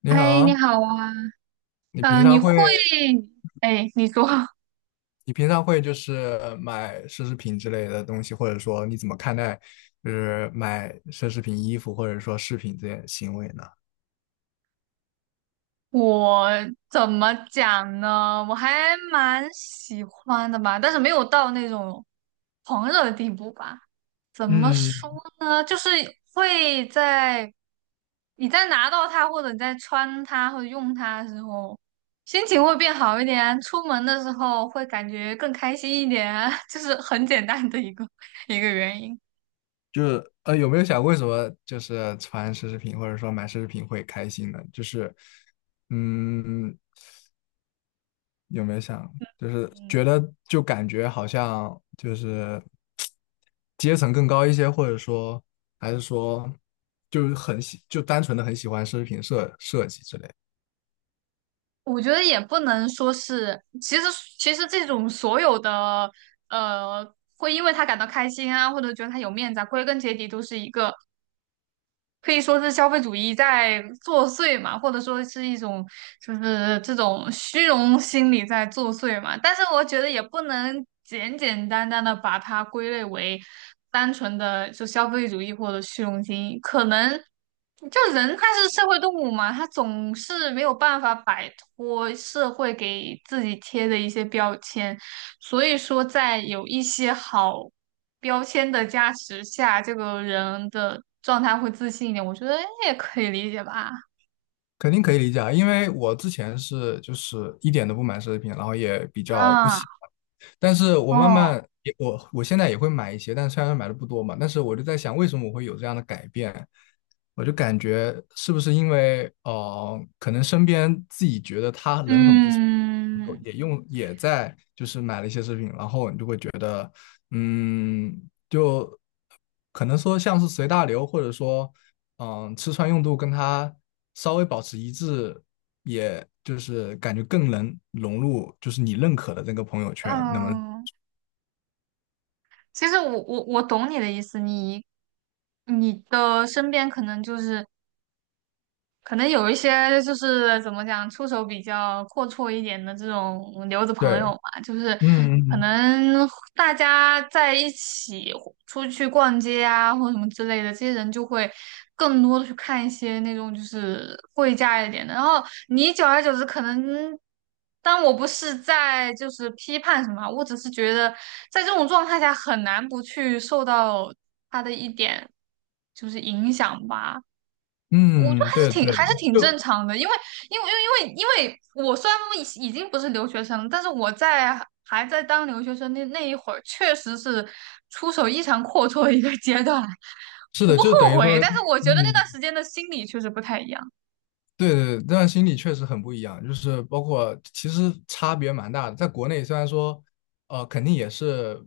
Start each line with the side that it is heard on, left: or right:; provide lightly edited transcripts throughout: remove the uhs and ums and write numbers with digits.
left: 你
right: 哎，你
left: 好，
right: 好啊，
left: 你平
right: 你
left: 常
right: 会，
left: 会，
right: 哎，你说
left: 你平常会就是买奢侈品之类的东西，或者说你怎么看待就是买奢侈品衣服或者说饰品这些行为呢？
right: 我怎么讲呢？我还蛮喜欢的吧，但是没有到那种狂热的地步吧。怎么说
left: 嗯，
right: 呢？就是会在你在拿到它，或者你在穿它或者用它的时候，心情会变好一点，出门的时候会感觉更开心一点，就是很简单的一个原因。
left: 就是有没有想过为什么就是穿奢侈品或者说买奢侈品会开心呢？就是，嗯，有没有想，就是
right: 嗯。
left: 觉得就感觉好像就是阶层更高一些，或者说还是说就是很喜，就单纯的很喜欢奢侈品设设计之类
right: 我觉得也不能说是，其实这种所有的会因为他感到开心啊，或者觉得他有面子啊，归根结底都是一个可以说是消费主义在作祟嘛，或者说是一种就是这种虚荣心理在作祟嘛。但是我觉得也不能简简单单的把它归类为单纯的就消费主义或者虚荣心，可能就人他是社会动物嘛，他总是没有办法摆脱社会给自己贴的一些标签。所以说，在有一些好标签的加持下，这个人的状态会自信一点，我觉得也可以理解吧。
left: 肯定可以理解啊。因为我之前是就是一点都不买奢侈品，然后也比较不
right: 啊，
left: 喜欢。但是我慢
right: 哦，
left: 慢也我现在也会买一些，但虽然买的不多嘛，但是我就在想，为什么我会有这样的改变？我就感觉是不是因为可能身边自己觉得他人很不错，
right: 嗯
left: 也用也在就是买了一些奢侈品，然后你就会觉得，嗯，就可能说像是随大流，或者说嗯，吃穿用度跟他稍微保持一致，也就是感觉更能融入，就是你认可的这个朋友圈。那么，
right: 嗯，其实我懂你的意思，你的身边可能就是可能有一些就是怎么讲，出手比较阔绰一点的这种留子朋
left: 对，
right: 友嘛，就是可
left: 嗯
right: 能大家在一起出去逛街啊，或者什么之类的，这些人就会更多的去看一些那种就是贵价一点的。然后你久而久之，可能，但我不是在就是批判什么，我只是觉得在这种状态下很难不去受到他的一点就是影响吧。
left: 嗯嗯，对
right: 挺
left: 对，
right: 还是挺正
left: 就
right: 常的，因为因为因为因为因为我虽然已经不是留学生了，但是我在还在当留学生那一会儿，确实是出手异常阔绰的一个阶段，
left: 是
right: 我
left: 的，
right: 不
left: 就等
right: 后
left: 于
right: 悔，
left: 说，
right: 但是我觉得那段
left: 嗯，
right: 时间的心理确实不太一样。
left: 对对，但心理确实很不一样，就是包括其实差别蛮大的。在国内虽然说，肯定也是，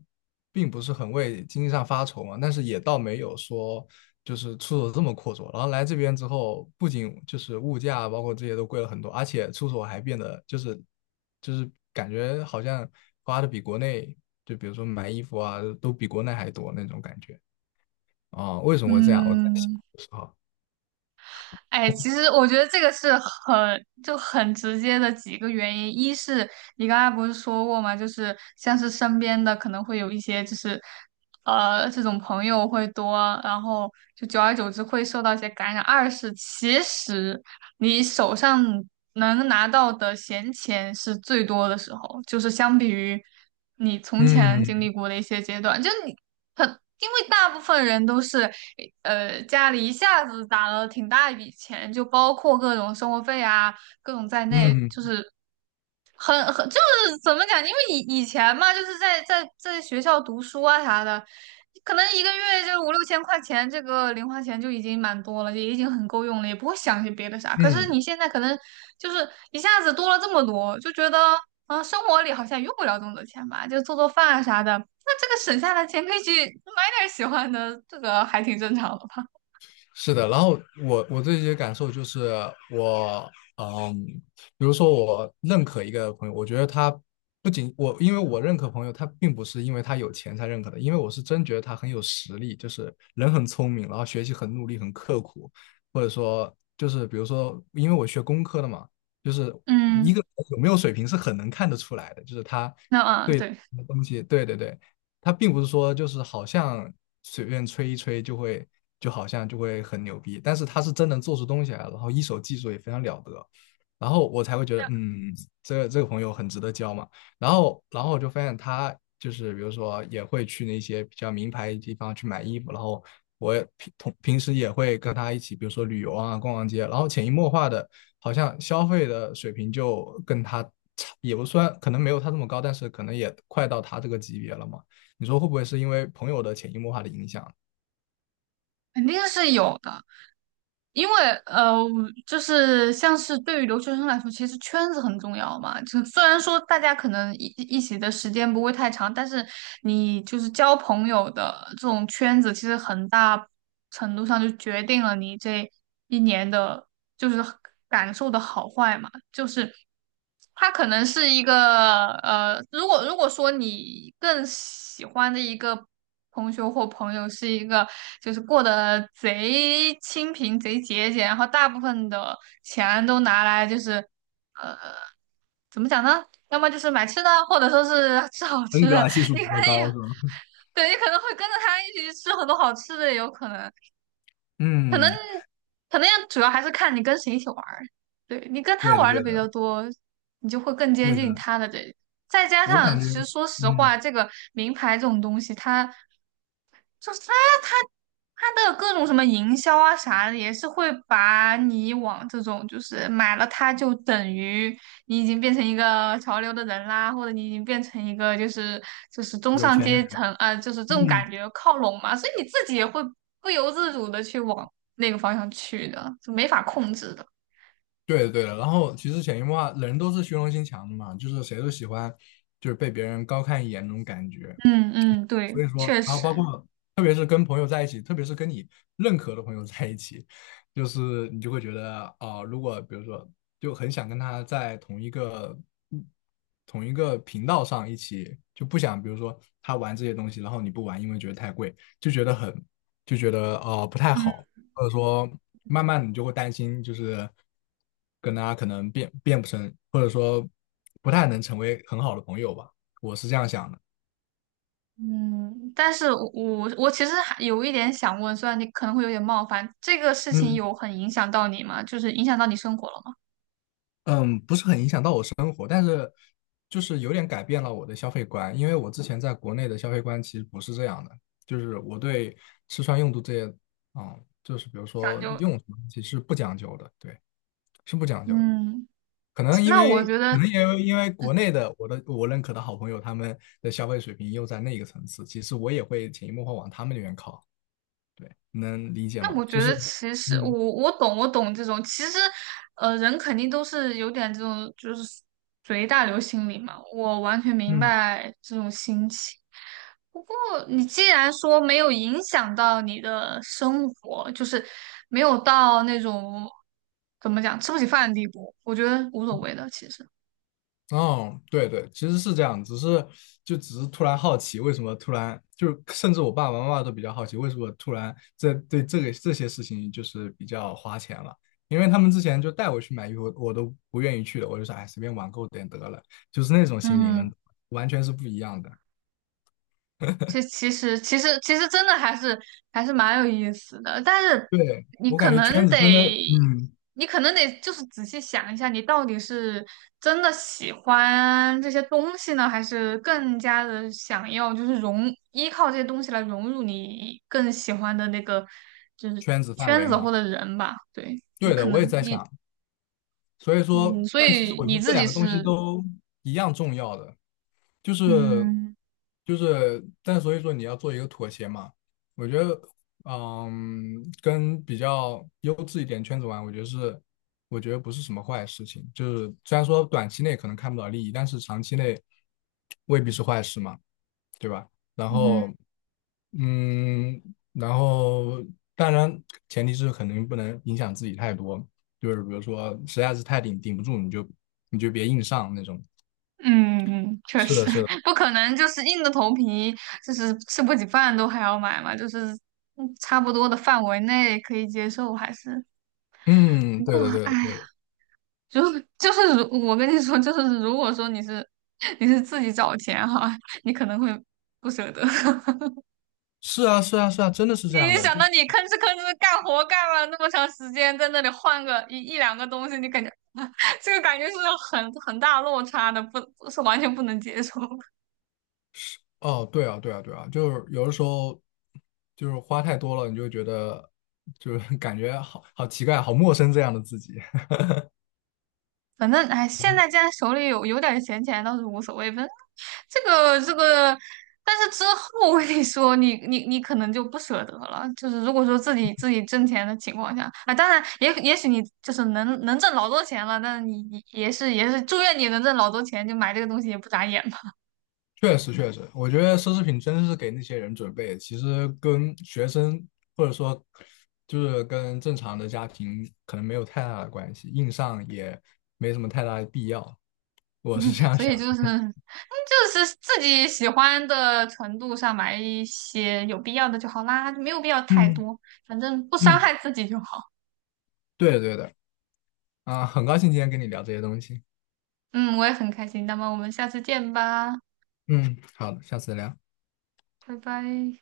left: 并不是很为经济上发愁嘛，但是也倒没有说就是出手这么阔绰。然后来这边之后，不仅就是物价包括这些都贵了很多，而且出手还变得就是就是感觉好像花的比国内，就比如说买衣服啊，都比国内还多那种感觉啊，为什么会这样？我在想
right: 嗯，
left: 的时候，
right: 哎，其实我觉得这个是很就很直接的几个原因，一是你刚才不是说过吗？就是像是身边的可能会有一些就是这种朋友会多，然后就久而久之会受到一些感染。二是其实你手上能拿到的闲钱是最多的时候，就是相比于你从前经历
left: 嗯
right: 过的一些阶段，就你很，因为大部分人都是，家里一下子打了挺大一笔钱，就包括各种生活费啊，各种在内，
left: 嗯
right: 就是很就是怎么讲？因为以前嘛，就是在学校读书啊啥的，可能一个月就五六千块钱，这个零花钱就已经蛮多了，也已经很够用了，也不会想些别的啥。可是
left: 嗯。
right: 你现在可能就是一下子多了这么多，就觉得嗯，生活里好像用不了这么多钱吧，就做做饭啊啥的。那这个省下的钱可以去买点儿喜欢的，这个还挺正常的吧？
left: 是的，然后我自己的感受就是我，嗯，比如说我认可一个朋友，我觉得他不仅我，因为我认可朋友，他并不是因为他有钱才认可的，因为我是真觉得他很有实力，就是人很聪明，然后学习很努力，很刻苦，或者说就是比如说，因为我学工科的嘛，就是一
right: 嗯，
left: 个人有没有水平是很能看得出来的，就是他
right: 那嗯，
left: 对
right: 对，
left: 东西，对对对，他并不是说就是好像随便吹一吹就会，就好像就会很牛逼，但是他是真能做出东西来，然后一手技术也非常了得，然后我才会觉得，嗯，这个朋友很值得交嘛。然后，然后我就发现他就是比如说也会去那些比较名牌地方去买衣服，然后我也平同平时也会跟他一起，比如说旅游啊、逛逛街，然后潜移默化的，好像消费的水平就跟他差，也不算，可能没有他这么高，但是可能也快到他这个级别了嘛。你说会不会是因为朋友的潜移默化的影响？
right: 肯定是有的。因为呃，就是像是对于留学生来说，其实圈子很重要嘛。就虽然说大家可能一起的时间不会太长，但是你就是交朋友的这种圈子，其实很大程度上就决定了你这一年的，就是感受的好坏嘛。就是他可能是一个如果说你更喜欢的一个同学或朋友是一个就是过得贼清贫、贼节俭，然后大部分的钱都拿来就是呃，怎么讲呢？要么就是买吃的，或者说是吃好
left: 恩
right: 吃
left: 格
right: 的，
left: 尔系 数
right: 你
left: 比
right: 可
left: 较高
right: 以，
left: 是吧？
right: 对，你可能会跟着他一起去吃很多好吃的，有可能。
left: 嗯，
right: 可能也主要还是看你跟谁一起玩儿，对你跟他
left: 对
right: 玩
left: 的，
right: 儿
left: 对
right: 的比较
left: 的，
right: 多，你就会更接
left: 对
right: 近
left: 的。
right: 他的这。再加
left: 我
right: 上，
left: 感
right: 其
left: 觉，
right: 实说实
left: 嗯，
right: 话，这个名牌这种东西，它就是他他他的各种什么营销啊啥的，也是会把你往这种就是买了它就等于你已经变成一个潮流的人啦，或者你已经变成一个就是就是中
left: 有
right: 上
left: 钱的
right: 阶
left: 人，
right: 层啊、就是这种
left: 嗯，
right: 感觉靠拢嘛，所以你自己也会不由自主的去往那个方向去的，就没法控制的。
left: 对的对的。然后其实潜移默化，人都是虚荣心强的嘛，就是谁都喜欢就是被别人高看一眼那种感觉。
right: 嗯嗯，对，
left: 所以说，
right: 确
left: 然后包
right: 实，
left: 括特别是跟朋友在一起，特别是跟你认可的朋友在一起，就是你就会觉得啊、如果比如说就很想跟他在同一个频道上一起，就不想比如说他玩这些东西，然后你不玩，因为觉得太贵，就觉得很就觉得不太
right: 嗯。
left: 好，或者说慢慢你就会担心，就是跟他可能变变不成，或者说不太能成为很好的朋友吧，我是这样想的。
right: 嗯，但是我其实还有一点想问，虽然你可能会有点冒犯，这个事情
left: 嗯，
right: 有很影响到你吗？就是影响到你生活了吗？
left: 嗯，不是很影响到我生，就是有点改变了我的消费观，因为我之前在国内的消费观其实不是这样的，就是我对吃穿用度这些，啊，就是比如
right: 讲
left: 说
right: 究，
left: 用什么东西是不讲究的，对，是不讲究的。
right: 嗯，
left: 可能因
right: 那我
left: 为，
right: 觉
left: 可
right: 得
left: 能因为国内的我的我认可的好朋友他们的消费水平又在那个层次，其实我也会潜移默化往他们那边靠，对，能理解
right: 那
left: 吗？
right: 我
left: 就
right: 觉
left: 是，
right: 得，其实我
left: 嗯
right: 我懂，我懂这种。其实，人肯定都是有点这种，就是随大流心理嘛。我完全明
left: 嗯
right: 白这种心情。不过，你既然说没有影响到你的生活，就是没有到那种怎么讲吃不起饭的地步，我觉得无所谓的。其实，
left: 哦，对对，其实是这样，只是就只是突然好奇，为什么突然就是甚至我爸爸妈妈都比较好奇，为什么突然这对这个这些事情就是比较花钱了，因为他们之前就带我去买衣服，我都不愿意去的，我就说哎随便网购点得了，就是那种心理呢，
right: 嗯。
left: 完全是不一样的。
right: 这其实真的还是蛮有意思的，但是
left: 对，
right: 你
left: 我感
right: 可
left: 觉
right: 能
left: 圈子真的，
right: 得，
left: 嗯，
right: 你可能得就是仔细想一下，你到底是真的喜欢这些东西呢，还是更加的想要就是融依靠这些东西来融入你更喜欢的那个就是
left: 圈子范
right: 圈
left: 围
right: 子
left: 嘛，
right: 或者人吧？对，你
left: 对
right: 可
left: 的，我也
right: 能
left: 在
right: 你
left: 想，所以说，
right: 嗯，所
left: 但其实
right: 以
left: 我觉
right: 你
left: 得这
right: 自
left: 两
right: 己
left: 个东西
right: 是
left: 都一样重要的。就是
right: 嗯
left: 就是，但所以说你要做一个妥协嘛。我觉得，嗯，跟比较优质一点圈子玩，我觉得是，我觉得不是什么坏事情。就是虽然说短期内可能看不到利益，但是长期内未必是坏事嘛，对吧？然
right: 嗯。
left: 后，嗯，然后当然前提是肯定不能影响自己太多，就是比如说实在是太顶顶不住，你就别硬上那种。
right: 嗯嗯，确
left: 是
right: 实
left: 的，是 的。
right: 不可能，就是硬着头皮，就是吃不起饭都还要买嘛，就是嗯差不多的范围内可以接受，还是
left: 嗯，
right: 不
left: 对
right: 过，
left: 的，对
right: 哎
left: 的，
right: 呀，
left: 对的，
right: 如就是如我跟你说，就是如果说你是 你是自己找钱哈，你可能会不舍得，
left: 是啊，是啊，是啊，真的 是
right: 你
left: 这样
right: 一
left: 的，
right: 想
left: 就
right: 到
left: 是
right: 你吭哧吭哧干活干了那么长时间，在那里换个一两个东西，你感觉 这个感觉是很大落差的，不是完全不能接受。
left: 哦，对啊，对啊，对啊，就是有的时候就是花太多了，你就觉得就是 感觉好好奇怪，好陌生这样的自己。
right: 反正哎，现在既然手里有点闲钱倒是无所谓，反正这个，但是之后我跟你说，你可能就不舍得了。就是如果说自己挣钱的情况下，啊，当然也许你就是能挣老多钱了，但是你也是祝愿你能挣老多钱，就买这个东西也不眨眼嘛。
left: 确实，确实，我觉得奢侈品真是给那些人准备的，其实跟学生或者说就是跟正常的家庭可能没有太大的关系，硬上也没什么太大的必要，我是这 样
right: 所
left: 想
right: 以就是
left: 的
right: 嗯就是自己喜欢的程度上买一些有必要的就好啦，就没有必要太
left: 嗯
right: 多，反正不伤
left: 嗯，
right: 害自己就好。
left: 对的对的，啊，很高兴今天跟你聊这些东西。
right: 嗯，我也很开心。那么我们下次见吧，
left: 嗯，好的下次聊。
right: 拜拜。